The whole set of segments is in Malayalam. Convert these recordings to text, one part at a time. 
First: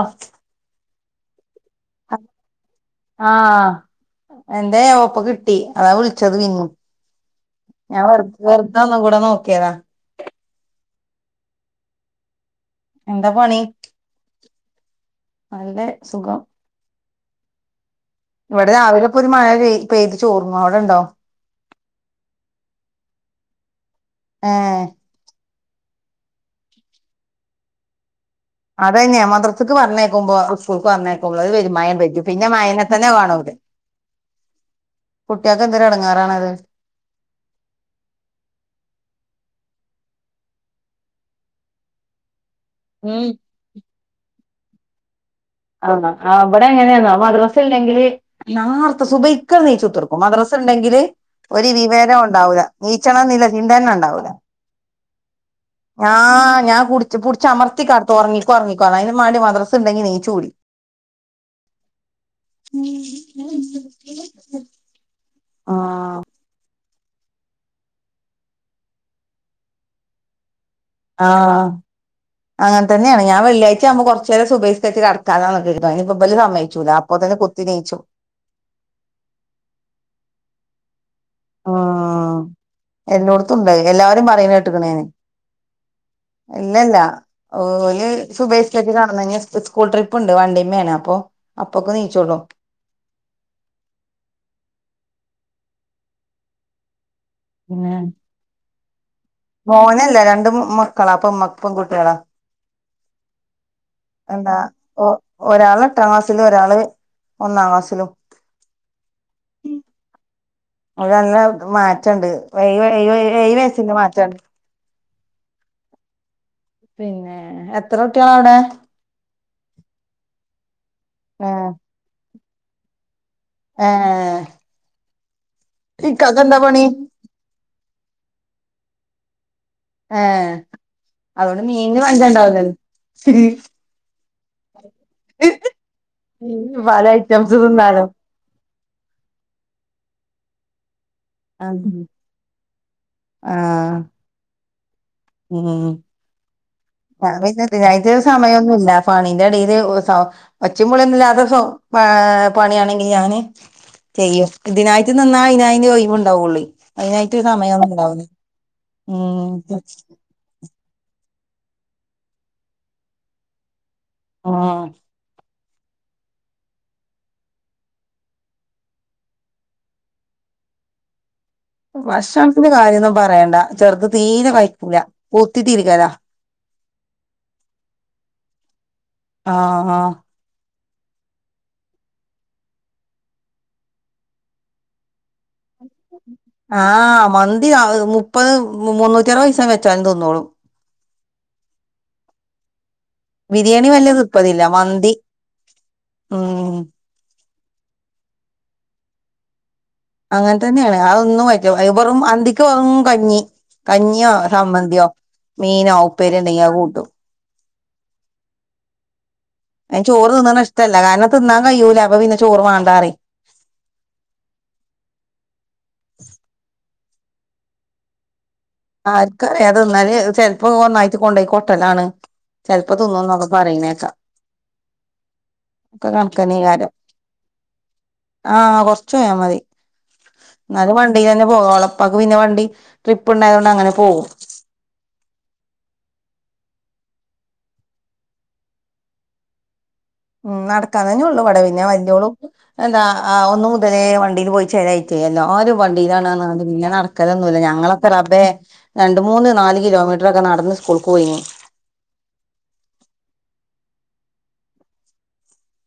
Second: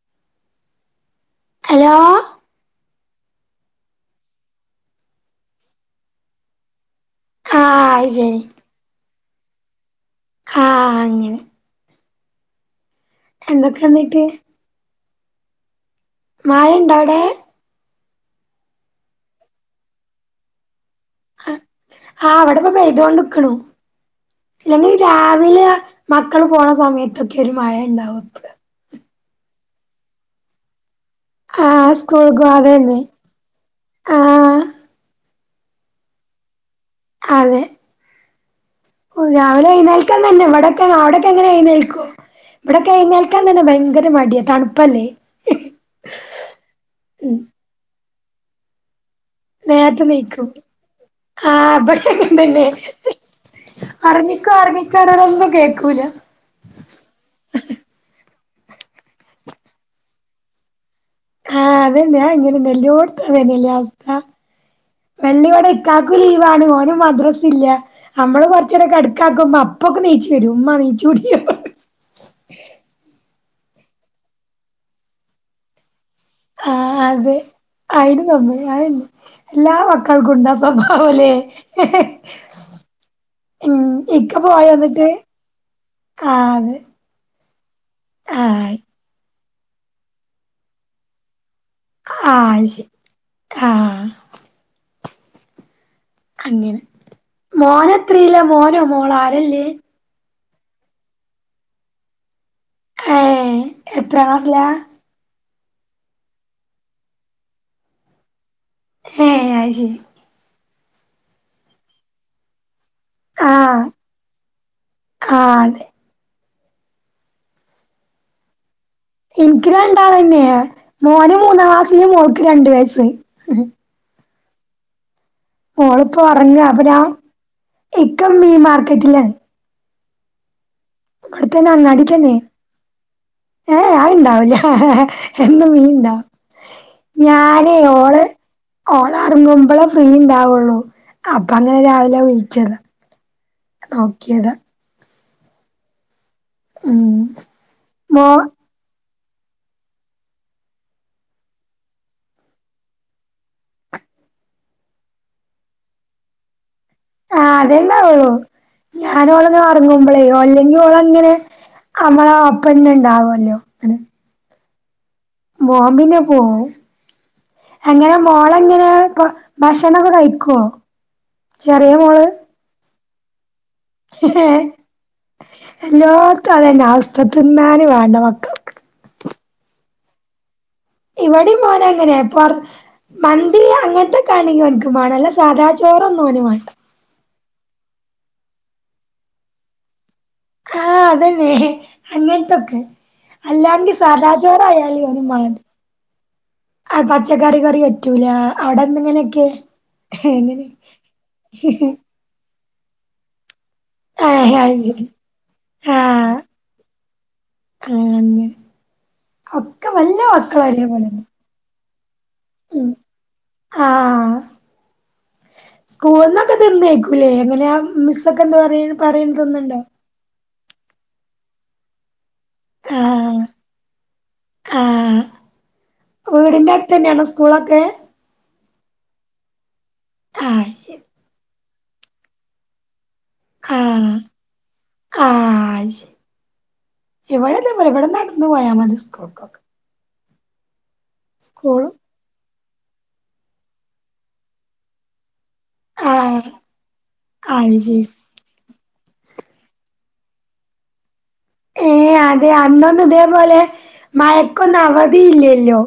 ആഹ് ഹലോ? ആഹ് എന്റെ [unintelligible] കിട്ടി അതാ വിളിച്ചത് പിന്നു ആഹ് ഞാൻ അത് വറ ശരി വെറുത ഒന്നും കൂടെ നോക്കിയതാ. ആഹ് അങ്ങനെ. എന്താ പണി എന്തൊക്കൊന്നീട്ട് നല്ല സുഖം മഴയുണ്ടോ അവിടെ ഇവിടെ രാവിലെ ഇപ്പോ ഒരു മഴ പെയ്തി തോർന്നു അവിടെ ഉണ്ടോ? ആഹ് ഇവിടെപ്പ പെയ്തൊണ്ട്ക്കണു ഏഹ് ഇല്ലെങ്ക രാവിലെ മക്കള് പോണ സമയത്തൊക്കെ ഒരു മഴ ഉണ്ടാവും അതന്നെയാ മദ്രസ്സക്ക് പറഞ്ഞേക്കുമ്പോ ആഹ് സ്കൂൾക്ക് അതന്നെ [unintelligible] ആഹ് കുട്ടികക്കെന്തൊരു എടങ്ങാറാണത്. അതെ. ഓ രാവിലെ എഴുന്നേൽക്കാൻ തന്നെ ഇവിട അവിടക്ക എങ്ങനെ ഏഴുന്നേൽക്കോ ഇവിടൊക്കെ ഉം എഴുന്നേൽക്കാൻ തന്നെ ഭയങ്കര മടിയ തണുപ്പല്ലേ ആണോ ഇവിടെ ങ്ങനെയേന്നോ ഉം മദ്രസയില്ലെങ്കില് നേരത്തേ സ നേരത്തെ നീച്ചുത്തർക്കും എണീക്കും മദ്രസ ഉണ്ടെങ്കില് ഒരു ആഹ് ഇവിടെ വിവേരം അങ്ങനെ തന്നെ ഉണ്ടാവില്ല നീച്ചണം എന്നില്ല ചിന്തന്ന ഉണ്ടാവില്ല. ഒറങ്ങിക്കോ [unintelligible] ആ് ഞാൻ പുടിച് പുടിച് അമർത്തിക്കടത്തും ഉറങ്ങിക്കൊ ഉറങ്ങിക്കോ റഞ്ക്കാണ്ട് അയിനും മാണ്ടി മദ്രസ് ണ്ടെങ്കി നീച്ചും ല്ല ആഹ് അതന്നെ അത് അങ്ങനെന്നെ എല്ലോട്ത്തും ഇതെന്നെ ല്ലേ അവസ്ഥ വെള്ളിയടെ ഇക്കാക്കു ആഹ് ല്ല ഓനും മദ്രല്ല നമ്മള് പച്ചെ അടക്കുമ്പ അപ്പൊക്കെ നച്ചു വരും ഉച്ച ആഹ് അങ്ങനെ തന്നെയാണ് ഞാൻ വെള്ളിയാഴ്ച ആകുമ്പോൾറച്ചു നേരം സുബെയി സ്ക്കരിച് കടക്കും കഥാന്നക്കെ ട്ട് അയിന് പ്പൊ ഇബല് സമ്മേയ്ചൂലാ അപ്പോത്തിന് കുത്തിനീച്ചും മ്മ അമ്പിളി [unintelligible] എല്ലാ മക്കൾക്കും ഉണ്ടാ സ്വഭാവലെ ഉം എല്ലോടത്തും ണ്ട് അത് എല്ലാവരും പോയോ പറയണേട്ട്ക്ക്ണ് ഞാന്. എന്നിട്ട് ആഹ് അതെ ഇല്ലല്ല ഓല് സുബൈ ആഹ് സ്ക്കരിച്ച് കടന്നയിഞ്ഞ സ്കൂൾ ട്രിപ്പ് ഉണ്ട് വണ്ടിമ്മേണ് അപ്പൊ അപ്പൊക്ക് നീച്ചോളും ആഹ് ശരി ആഹ് അങ്ങനെ പിന്നെ മോനെത്രീല മോനോ മോള ആരല്ലേ ഒന്നല്ല രണ്ട് മക്ക കളപ്പം മപ്പം കുട്ടികളാ കയിഞ്ഞ് എന്താ ഒരാള് എട്ടാം ക്ലാസ്സിലും ഒരാള് ഒന്നാം ക്ലാസ്സിലും ഏഹ് അയ്ശെരി ഒര് നല്ല മാറ്റണ്ട് വ ഏ ഴ് ഏഴ് ഏഴ് വയസ്സിന്റെ മാറ്റണ്ട് ക്കാതെ പിന്നെ എത്ര കുട്ടികള അവിടെ ഇൻക്ക് രണ്ടാളെന്നെ മോന് ഏഹ് മൂന്നാം ക്ലാസില് മോൾക്ക് രണ്ട് വയസ്സ് ആഹ് യേ ഓളിപ്പോ ഉറങ്ങ പണി അപ്പ ഞാ ഇക്ക മീ മാർക്കറ്റിലാണ് ആഹ് ഇബട്ത്തന്നെ അങ്ങാടിക്കെന്നെ ഏ ഏ അത്ണ്ടാവില്ല എന്നും മീൻണ്ടാവും പല ഐറ്റംസ് ഞാനേ തിന്നാലോ ഓള് ഓളറങ്ങുമ്പോളെ ഫ്രീണ്ടാവുള്ളു അപ്പൊ അങ്ങനെ ആഹ് രാവിലെ വിളിച്ചത ആഹ് നോക്കിയത ഉം ഉം [unintelligible] തിനായിട്ട് ഒര് മോ സമയൊന്നുല്ല പണീന്റെ ഇടയില് സൗ ഒച്ചിം ബുളിയൊന്നുയ്യാത്തെ സൗ ഏ പണിയാണെങ്കിൽ ഞാന് ചെയ്യും ഇതിനായിട്ട് ന്നറഞ്ഞ അയിന് അയിന് ഒയ്വ്ണ്ടാവൊള്ളോയ് അയിനായിട്ട് ആ അതേ സമയെവ്ട്ന്ന് ഉണ്ടാവുന്ന ഉണ്ടാവുള്ളൂ ഉം [unintelligible] അല്ലെങ്കിൽളങ്ങനെ നമ്മളെ ഒപ്പന്നെ ഉണ്ടാവല്ലോ അങ്ങനെ ആഹ് നോമ്പിനാ പോണ് എങ്ങനെ മോള എങ്ങനെ ഇ ഭക്ഷണൊക്കെ കഴിക്കോ ഭക്ഷണത്തിന്റെ കാര്യോന്നും പറയണ്ട ചെറുത് [unintelligible] ഏ തീരെ കഴിക്കൂല കുത്തിത്തിരിക്കല എല്ലോത്ത അതന്നെ അവസ്ഥ തിന്നാന് വേണ്ട മക്കൾക്ക് ആഹ് ആഹ് ഇവടിം മാണം അങ്ങനെ പ മന്തി അങ്ങൻത്തൊകണെങ്കി ഓൻ ക്ക് മാണം അല്ലെ സാധാ ചോ ചോറൊന്നോനുമാണ്ട ആഹ് മന്തി മുപ്പത് മുന്നൂറ്റിഅറപത് ദിവസം വെച്ചാലും തിന്നോളും ആഹ് അതന്നെ അങ്ങനത്തൊക്കെ ബിരിയാണി അല്ലാണ്ട് വല്യ സാദാചോറായല് ഓന്ക്ക് മാണ്ട ആഹ് പച്ച കറി കറി പറ്റൂല അവിടെ എന്തങ്ങനെയൊക്കെ അങ്ങനെ തന്നെയാണ് അതൊന്നും പറ്റ് ല വെറും അന്തിക്ക് വെറും കഞ്ഞി കഞ്ഞിയോ, ആഹ് അത് ശരി സമ്മന്തിയോ, മീനോ, ഉപ്പേരി ണ്ടെങ്കി ത് കൂട്ടും ക്കങ്ങന്ന് ഒക്കെ അതിന് വല്ല ചോറ് മക്കൾ തിന്നണ അരേ ഇഷ്ടല്ല പോലെന്ന കാരണം തിന്നാൻ കയ്യൂല അപ്പൊ പിന്നെ ചോറ് വാണ്ടാറിം ആഹ് സ്കൂളന്നൊക്കെ തീന്നേയ്ക്കൂല്ലേ എങ്ങനെ ആ മിസ് ഒക്കെ എന്താ പറയാണ് ആർക്കറിയാം അത് തിന്നല് ചെലപ്പോ ഒന്നായിട്ട് കൊണ്ടോയി കൊട്ടലാണ് ചിലപ്പോ തിന്നും ആഹ് ന്നൊക്കെ പറയുന്നെ കേക്കാം ആഹ് വീടിന്റെ കണക്കന്നേകാരം അടുത്തെന്നെയാണോ സ്കൂളൊക്കെ ആഹ് കൊറച്ച് പോയാ മതി ആഹ് എന്നാല് കൊഴ ശരി വണ്ടി തന്നെ പോകുള്ളൂ ഓളെ ഉപ്പാക്ക് പിന്നെ വണ്ടിട്രിപ്പ് ഉണ്ടായതു കൊണ്ട് അങ്ങനെ ആഹ് പോകും ആഹ് അയ്ശെരി എവിടെ നമ്മൾ ഇവിടെ നടന്ന് പോയാ മതി സ്കൂൾക്കൊക്കെ ഉം നടക്കാൻ തന്നെ ഉള്ളൂ ഇപാടേം പിന്നെ സ്കൂളും വല്യവളും എന്താ ആഹ് ഒന്നു മുതലേ വണ്ടിൽ പോയി ചേലായിട്ടേ എല്ലാരും വണ്ടിയിലാണ ആഹ് അത് പിന്നെ നടക്കലൊന്നുമില്ല അത് ശരി ഞങ്ങളെക്കെ റബ്ബേ രണ്ട് മൂന്ന് നാല് കിലോമീറ്ററൊക്കെ നടന്ന് സ്കൂൾക്ക് പോയിന് ഏഹ് അതെ അന്നൊന്നും ഇതേപോലെ മഴക്കൊന്നും അവധി ഇല്ലല്ലോ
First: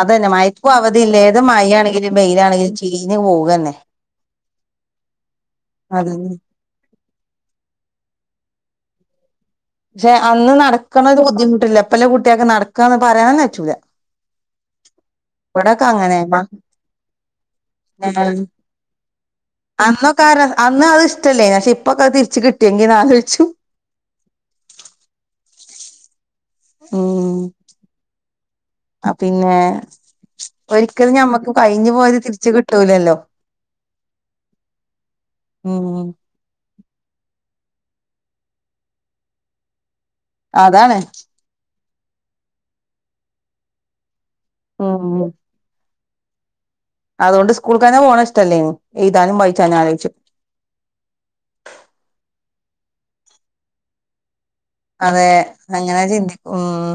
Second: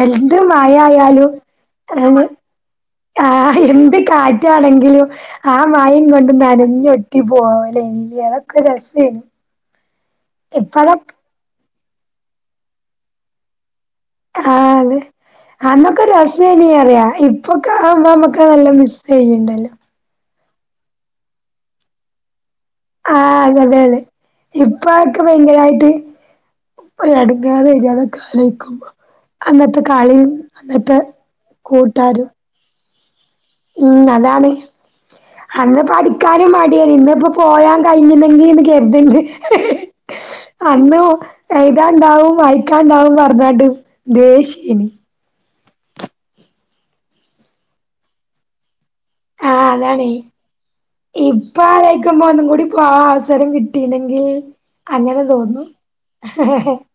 അതന്നെ എന്ത് മഴക്കും അവധിയില്ല മഴായാലും ഏത് മഴയാണെങ്കിലും അത് വെയിലാണെങ്കിലും ചീഞ്ഞ് ആഹ് പോകന്നെ എന്ത് കാറ്റാണെങ്കിലും ആ മയേം കൊണ്ട് അതന്നെ നനഞ്ഞൊട്ടി പോവലെനി ലേ അതൊക്കെ ഒരു രസേനി പക്ഷെ അന്ന് ഇപ്പഴൊക്കെ നടക്കണത് ബുദ്ധിമുട്ടില്ല ഇപ്പെല്ലാം കുട്ട്യാക്ക് നടക്കാന്ന് പറയാൻ പറ്റൂല ആഹ് അതെ ഇവിടൊക്കെ അന്നൊക്കെ അങ്ങനെ മ രസേനി പറിയാ ഇപ്പൊക്കെ ആമ്പോ അമ്മക്ക് നല്ല മിസ് ചെയ്യ്ണ്ടല്ലോ കാരണം അന്ന് അത് ഇഷ്ടല്ലേ പക്ഷെ ഇപ്പൊക്കെ അത് തിരിച്ച് കിട്ടിയെങ്കി ആലോചിച്ചു അതേല്ലെ ഇപ്പ അതൊക്കെ ഭയങ്കരായിട്ട് ഒരു എടങ്ങേറ് ഏനി അതൊക്കെ ആലോയിക്കുമ്പോ ആഹ് പിന്നെ അന്നത്തെ കളിയും അന്നത്തെ ഒരിക്കലും ഞമ്മക്ക് കഴിഞ്ഞ് പോയത് കൂട്ടാരും തിരിച്ച് കിട്ടൂലല്ലോ ഉം അതാണ് അന്ന് ഉം പടി കിടക്കാനും മടിയ ഇന്ന് ഇപ്പോ പോയാൻ കഴിഞ്ഞുന്നെങ്കി ന്ന് കരുതിണ്ട് അതാണ് അന്ന് എഴുതാണ്ടാവും വായിക്കാണ്ടാവും പറഞ്ഞട്ട് ദേഷ്യ ഉം അതോണ്ട് സ്കൂൾക്ക് തന്നെ പോണെ ഇഷ്ടല്ലേനു എയ്താനും വാ ആഹ് അതാണേ ഇപ്പം ആലോചിക്കുമ്പം ഒന്നും കൂടി പോവാൻ അവസരം കിട്ടീയിണെങ്കിൽ അങ്ങനെ അതെ തോന്നും അങ്ങനെ ചിന്തിക്കും ഉം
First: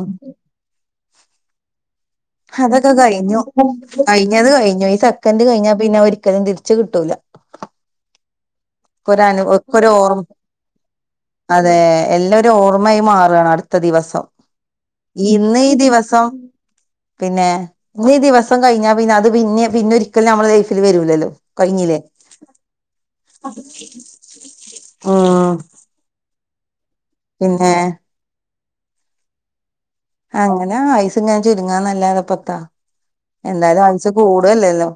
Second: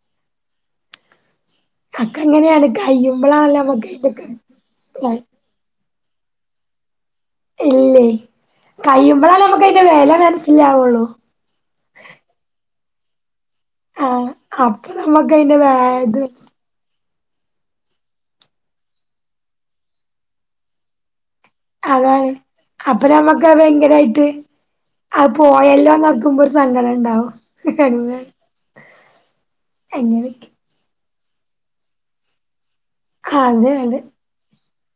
അക്കെ അങ്ങനെയാണ് അതൊക്കെ കഴിഞ്ഞു കഴിയുമ്പോളാണല്ലോ നമ്മുക്ക് അയിന്റെക്കെ കഴിഞ്ഞത് കഴിഞ്ഞു ഈ സെക്കന്ഡ് കഴിഞ്ഞാ പിന്നെ ഒരിക്കലും തിരിച്ച് കിട്ടൂല ഇല്ലേ ഒക്കൊരു കഴിയുമ്പോഴാ അനു നമുക്കതിന്റെ ഒക്കൊരു വെല ഓർമ്മ മനസ്സിലാവുള്ളൂ അതെ എല്ലാം ഒരു ഓർമ്മയായി മാറാണ് അടു ത്ത ആ ദിവസം അപ്പൊ നമ്മുക്ക് അതിന്റെ ഇന്ന് ഈ ഇത് ദിവസം പിന്നെ ഈ ദിവസം കഴിഞ്ഞാ പിന്നെ അത് പിന്നെ പിന്നെ ഒരിക്കലും നമ്മളെ ലൈഫിൽ വരൂലല്ലോ കഴിഞ്ഞില്ലേ അതാണ് അപ്പം നമ്മക്ക് അത് ഭയങ്കരമായിട്ട് അ ഉം പോയല്ലോന്നോർക്കുമ്പോ ഒരു സങ്കടം ഉണ്ടാവും പിന്നേ എങ്ങനെയാ അങ്ങനാ ആയുസ് ഇങ്ങനെ ചുരുങ്ങാന്നല്ലാതെ ഇപ്പെത്താ അതെ എന്തായാലും അതെ ആയുസ് കൂടല്ലല്ലോ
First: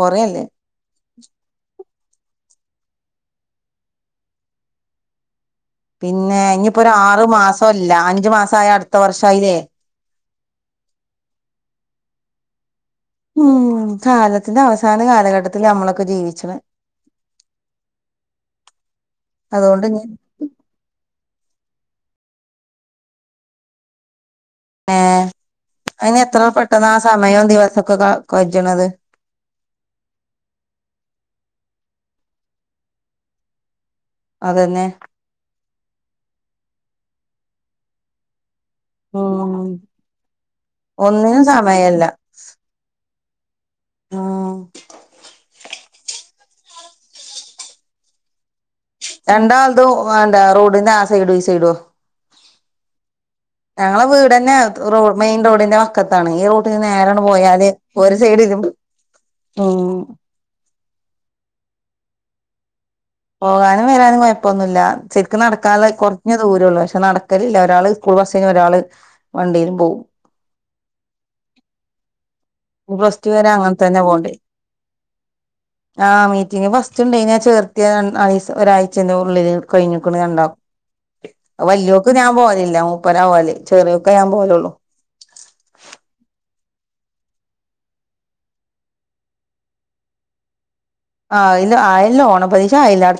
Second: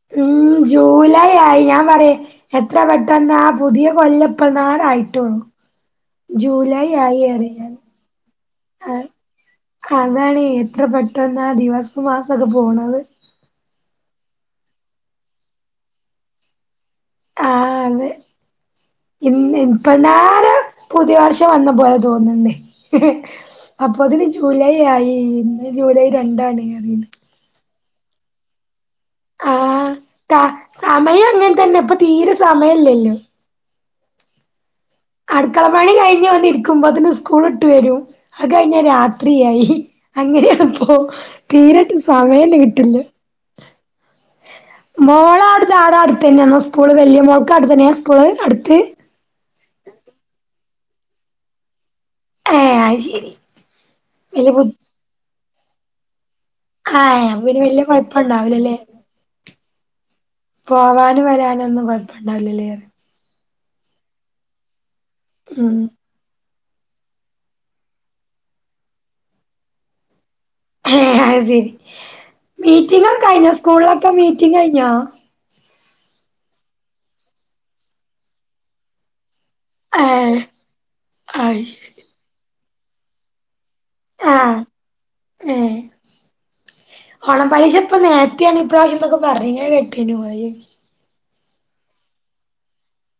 കൊറയല്ലേ ഉം ജൂലൈ ആയി ഞാൻ പറയാ എത്ര പെട്ടെന്നാ പുതിയ കൊല്ലപ്പങ്ങാന് ആയിട്ടുള്ളൂ പിന്നേ ഇനിയിപ്പോ ഒരു ആറു മാസം ഇല്ല അഞ്ചു മാസം ആയാ ആ അടുത്ത വർഷമായില്ലേ അതാണ് എത്ര പെട്ടെന്നാ ദിവസം മാസൊക്കെ പോണത് ഉം കാലത്തിന്റെ അവസാന കാലഘട്ടത്തിലാ നമ്മളൊക്കെ ജീവിച്ചണെ ആഹ് അതെ ഇന്ന് അതുകൊണ്ട് ഇപ്പ ഇനി നേരം പുതിയ വർഷം വന്ന പോലെ തോന്നുണ്ടേ അപ്പൊത്തിന് ജൂലൈ ആയി ഇന്നലെ ജൂലൈ രണ്ടാണ് ന്ന് പറയ്ണ്ട് മയോം ദിവസൊക്കെ കജ്ണത് ആഹ് സമയം അങ്ങനെ തന്നെ ഇപ്പൊ തീരെ സമയം ഇല്ലല്ലോ അതന്നെ അടുക്കള പണി കഴിഞ്ഞ് വന്നിരിക്കുമ്പോത്തിന് സ്കൂൾ വിട്ട് വരും അകഴിഞ്ഞ രാത്രിയായി ഉം അങ്ങനാണി പ്പോ ഒന്നിനും തീരട്ട് സമയല്ല സമയന്നേ കിട്ടിണ്ല്ല ഉം മോളാട് ട്ന്ന് ആടാട്ത് തന്ന്യ അന്ന് സ്കൂള് വല്ല്യ മോൾക്ക് അട ത്തന്നെയ സ്കൂള് അടുത്ത് രണ്ടാൾ തും എന്താ റോഡിന്റെ ആ സൈഡും ഈ സൈഡോ ഏഹ് അത് ശരി ഞങ്ങളെ വല്യ വീടന്നേ ബു റോ മെയിൻ റോഡിന്റെ വക്കത്താണ് ഈ റോ ത്ത് നേരണ്ട് ആഹ് അപ്പൊ പിന്നെ പോയാല് വല്യ ഒരു സൈഡ് ഇതു കൊഴപ്പണ്ടാവൂലല്ലേ ഉ പോവാനും വരാനൊന്നും കൊഴപ്പമണ്ടാവില്ലല്ലേ പോകാനും വരാനും കൊഴപ്പന്നുല്ല ശരിക്ക് ഉം നടക്കാള്ള കൊറ ഞ് ദൂര ഒള്ളൂ പക്ഷെ നടക്കലില്ല ഒരാള് സ്കൂൾ ബസ്സിനും ഒരാള് വണ്ടീലും പോകും അഹ് ശെരി പ്ലസ് മീറ്റിങ്ങൊക്ക ടു വരെ കഴിഞ്ഞോ അങ്ങനെ തന്നെ സ്കൂളിലൊക്കെ മീറ്റിംഗ കഴിഞ്ഞോ ആ മീറ്റിംഗ് ഫസ്റ്റ്ണ്ടേനി ആ ചേർത്തിയ രണ്ട് ഐസ് ഒരാഴ്ചന്റുള്ളില് കഴിഞ്ഞിക്ക്ണ് ഏഹ് രണ്ടാവും അയ് വല്ല്യോ ക്ക് ഞാൻ പോവലില്ല മൂപ്പര പോകല് ചെറിയൊക്കെ ഞാൻ പോവലൊള്ളൂ ഏ ഓണം പലിക്ഷ ഇപ്പം നേരത്തെയാണ് ഇപ്രാവശ്യം ന്നൊക്ക പറഞ്ഞത് കെട്ടീനു അയെ ചോയ്ച്ച് ആഹ് ന്ന് ആയല്ലോ ഓണ പരീശ ആയ എല്ലാട്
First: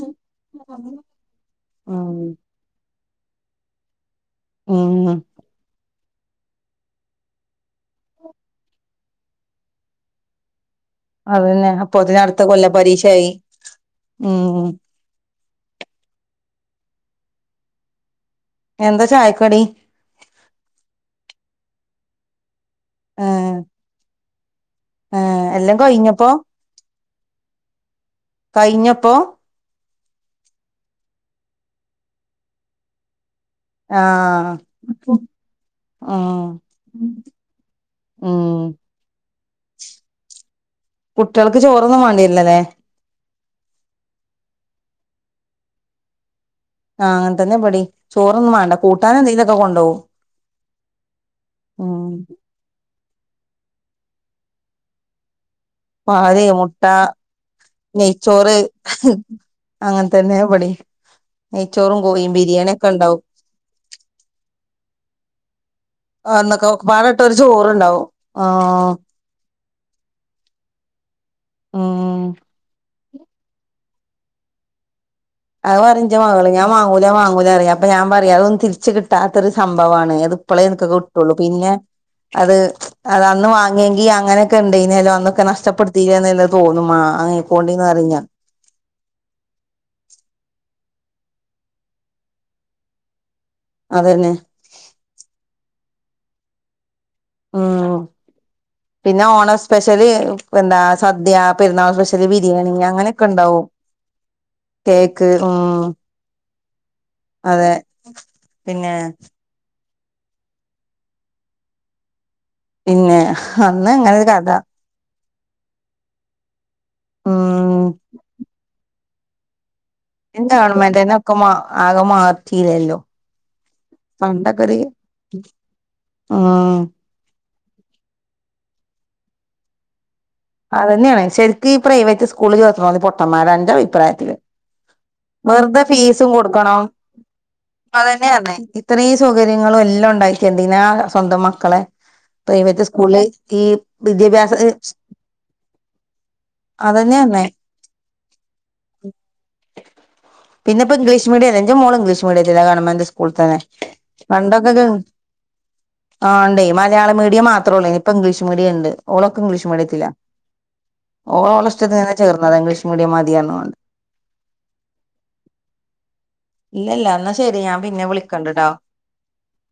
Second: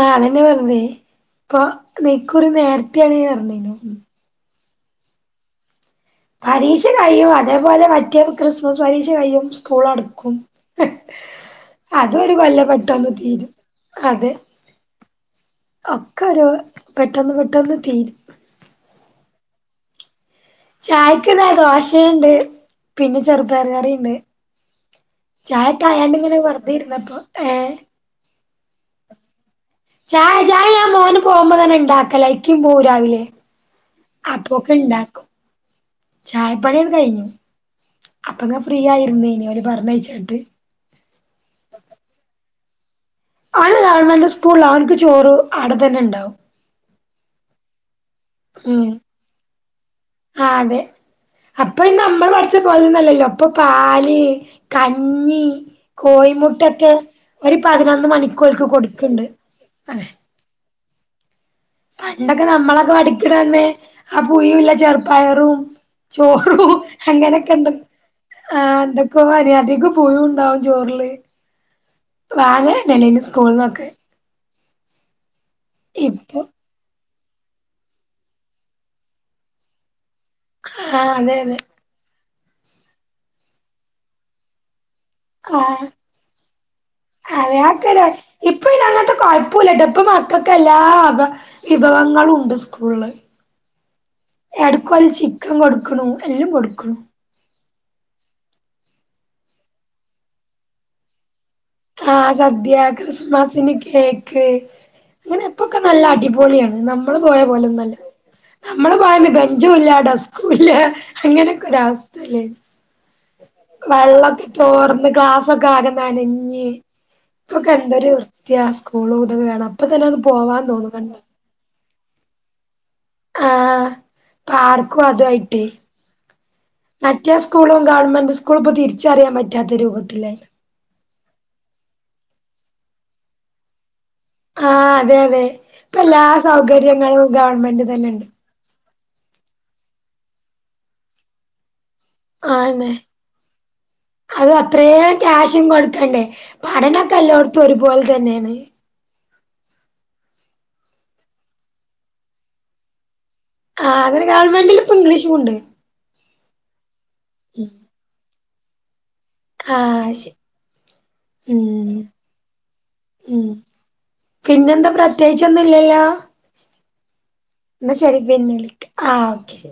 ആ അതെന്നേ പറഞ്ഞതേ ക്കൊ ഉം നിക്കുറി നേരത്തേണ് പറഞ്ഞീനു മ് പരീക്ഷ കയ്യും അതേപോലെ മറ്റേ ക്രിസ്മസ് പരീക്ഷ കയ്യും സ്കൂളടക്കും അതന്നെ അപ്പൊത്തിന് അതൊരു അടുത്ത കൊല്ല കൊല്ലം പെട്ടന്ന് പരീക്ഷയായി തീരും അതെ ഉം ഒക്കാരോ പെട്ടെന്ന് പെട്ടെന്ന് തീരും എന്താ ചായക്കടി ചായക്ക് താ ദോശയുണ്ട് പിന്നെ ഏഹ് ചെറുപയറ് കറീണ്ട് ഏഹ് എല്ലാം കഴിഞ്ഞപ്പോ ചായക്കായാണ്ട്ങ്ങനെ വെറുതെര്ന്നപ്പോ ഏ കയ്ഞ്ഞപ്പോ ചായ ചായ ആ മോന് പോകുമ്പോ തന്നെ ഇണ്ടാക്കല ഇക്കിം പോകും രാവിലെ ആഹ് അപ്പൊക്കെണ്ടാക്കും ആഹ് ചായ പണി അണ്ട് കയ്ഞ്ഞു അപ്പങ്ങ ഉം ഫ്രീ ആയിരുന്നേനി ഓലെ പറഞ്ഞഴച്ചിട്ട് കുട്വൾക്ക് ചോറൊന്നും വാണ്ടി വരില്ല ല്ലേ ഓന് ഗവൺമെന്റ് സ്കൂളില ഓൻക്ക് ചോറ് ആടെ തെന്നെണ്ടാവും ആ അങ്ങൻ തന്നെ ഇബടി ചോറൊന്നും മാണ്ട ഉം കൂട്ടാന് എന്തെങ്കിലൊക്കെ കൊണ്ടവും ആ അതെ അപ്പൊ ഇന്ന് നമ്മള് പഠിച്ച പോലന്നല്ലല്ലോ ഇപ്പൊ പാല് കഞ്ഞി പാല് മുട്ട കോയ്മുട്ടൊക്കെ ഒരു പതിനൊന്ന് മണിക്ക് ഓൽക്ക് കൊടുക്ക്ണ്ട് അങ്ങൻ അതെ തന്നേ ഇവടിം പണ്ടൊക്കെ നമ്മളൊക്കെ ഉണ്ടാവും പടിക്കണന്ന് ആ പുഴുള്ള ചെർപ്പയറും എന്നൊക്കെ ചോറും പാടട്ട ഒരു അങ്ങനെക്കെന്തൊ ചോറുണ്ടാവും ആ ആഹ് എന്ത ക്കു വരാതിക്കു പുഴു ഉണ്ടാകും ചോറില് ഉം വാങ്ങലന്ന ഇല്ലേനി സ്കൂൾ ന്നൊക്കെ അത് പറയും ഇജ്ജെ ഇപ്പൊ മകള് ഞാൻ വാങ്ങൂല വാങ്ങൂലറിയും അപ്പൊ ഞാൻ പറയും അതൊന്നും തിരിച്ച് കിട്ടാത്തൊരു സംഭവാണ് ഏത് ഇപ്പളേ നിനക്കൊക്കെ ആ കിട്ടൊള്ളൂ അതെ അതെ പിന്നെ അത് അത് അന്ന് വാങ്ങിയെങ്കിൽ അങ്ങനൊക്കെ ഇണ്ടെനിയല്ലോ അന്ന് ഒക്കെ ആ നഷ്ടപ്പെടുത്തിയിലേന്നേന്ന് തോന്നുമ്മ അതെ മാങ്ങികൊണ്ടി ആക്കരാ അറിയംഞാൻ ഇപ്പൊ ഇനി അങ്ങൻ ത്ത കുഴപ്പൂല്ലട്ടോ ഇപ്പ മക്കക്ക് എല്ലാ അഭ വിഭവങ്ങളും ഉണ്ട് സ്കൂള്ള് അതന്നെ എടക്ക് ഓല് ചിക്കൻ കൊടുക്ക്ണു എല്ലും കൊടുക്ക്ണു ഉം പിന്നെ ഓണം സ്പെഷ്യല് എന്താ സദ്യ പെരുന്നാൾ ആ സ്പെഷ്യല് ബിരിയാണി സദ്യ അങ്ങനെയൊക്കെ ഇണ്ടാവും ക്രിസ്മസിന് കേക്ക് കേക്ക് അങ്ങനെ ഉം എപ്പൊക്കെ നല്ല അടിപൊളിയാണ് നമ്മള് പോയ പോലെ അതെ ന്നല്ല പിന്നെ നമ്മള് പോയന്ന് ബേ ഞ്ചും ഇല്ല ഡസ്കും ഇല്ല അങ്ങനൊക്കെ ഒര അവസ്ഥല്ലേനി പിന്നെ അന്ന് അങ്ങനെ ഒരു വെള്ളൊക്കെ കഥ ചോർന്ന് ക്ലാസ് പ്പൊ ആകെ നനഞ്ഞ് പ്പൊക്കെ ഉം ന്തൊരു വൃത്തിയാ സ്കൂൾ വിടുന്ന കാണ എന്താണ് ഇമ്മാന്റെന്നെക്കെ ആകെ മാറ്റീല്ലല്ലോ ആഹ് പാർക്കും അതുംആയിട്ടെ ഉം മറ്റേ സ്കൂളും ഗവൺമെന്റ് സ്കൂളും ഇപ്പോ തിരിച്ചറിയാൻ പറ്റാത്ത രൂപത്തി അതന്നെയാണ് ശെരിക്കും ഈ പ്രൈവറ്റ് സ്കൂളിൽ ചേർത്തന്നോലു പൊട്ടന്മാരാണ് ൻ്റെ അഭിപ്രായത്തില് ആഹ് അതെ അതെ വേർതെ ഇപ്പ എല്ലാ ഫീസും കൊടുക്കണം സൗകര്യങ്ങളും ഗവൺമെന്റ് തന്നെണ്ട് അതന്നെയന്നെ ഇത്രയും സൗകര്യങ്ങളും എല്ലാം ഉണ്ടായിട്ടന്തിനാ സ്വന്തം മക്കളെ പ്രൈവറ്റ് ആന്നെ സ്കൂളില് ഈ അത് വിദ്യാഭ്യാസം അത്രയും ക്യാഷും കൊടുക്കണ്ടേ പഠനൊക്കെ അതന്നെ പറഞ്ഞേ എല്ലോടത്തും ഒരുപോലെ തന്നെണ് പിന്നെ പ്പോ ഇംഗ്ലീഷ് മീഡിയല്ലേ ൻ്റെ മോള് ഇംഗ്ലീഷ് മീഡിയത്തിലാ ഗവണ്മെൻ്റ് സ്കൂളിൽ തന്നെ ആ അതിനു ഗവൺമെന്റിൽ പണ്ടൊക്കെ ഇപ്പൊ ഇംഗ്ലീഷുണ്ട് ആണ്ടേ മലയാള മീഡിയം മാത്രോള്ളേനി ഇപ്പ ഇംഗ്ലീഷ് മീഡിയംണ്ട് ഓളൊക്കെ ഇംഗ്ലീഷ് മീഡിയത്തിലാ ആഹ് ശരി ഓള് ഉം ഓളെ ഇഷ്ടത്തിനെന്നെ ചേർന്നതാ ഇംഗ്ലീഷ് മീഡിയം ഉം മതിന്ന് പറഞ്ഞു പിന്നെന്താ പ്രത്യേകിച്ചൊന്നുല്ലല്ലോ ഇല്ലല്ല ന്നാ ശെരി ഞാൻ പിന്നെ വിളിക്കണ്ടട്ടോ ആ ഹ്ഓക്കെ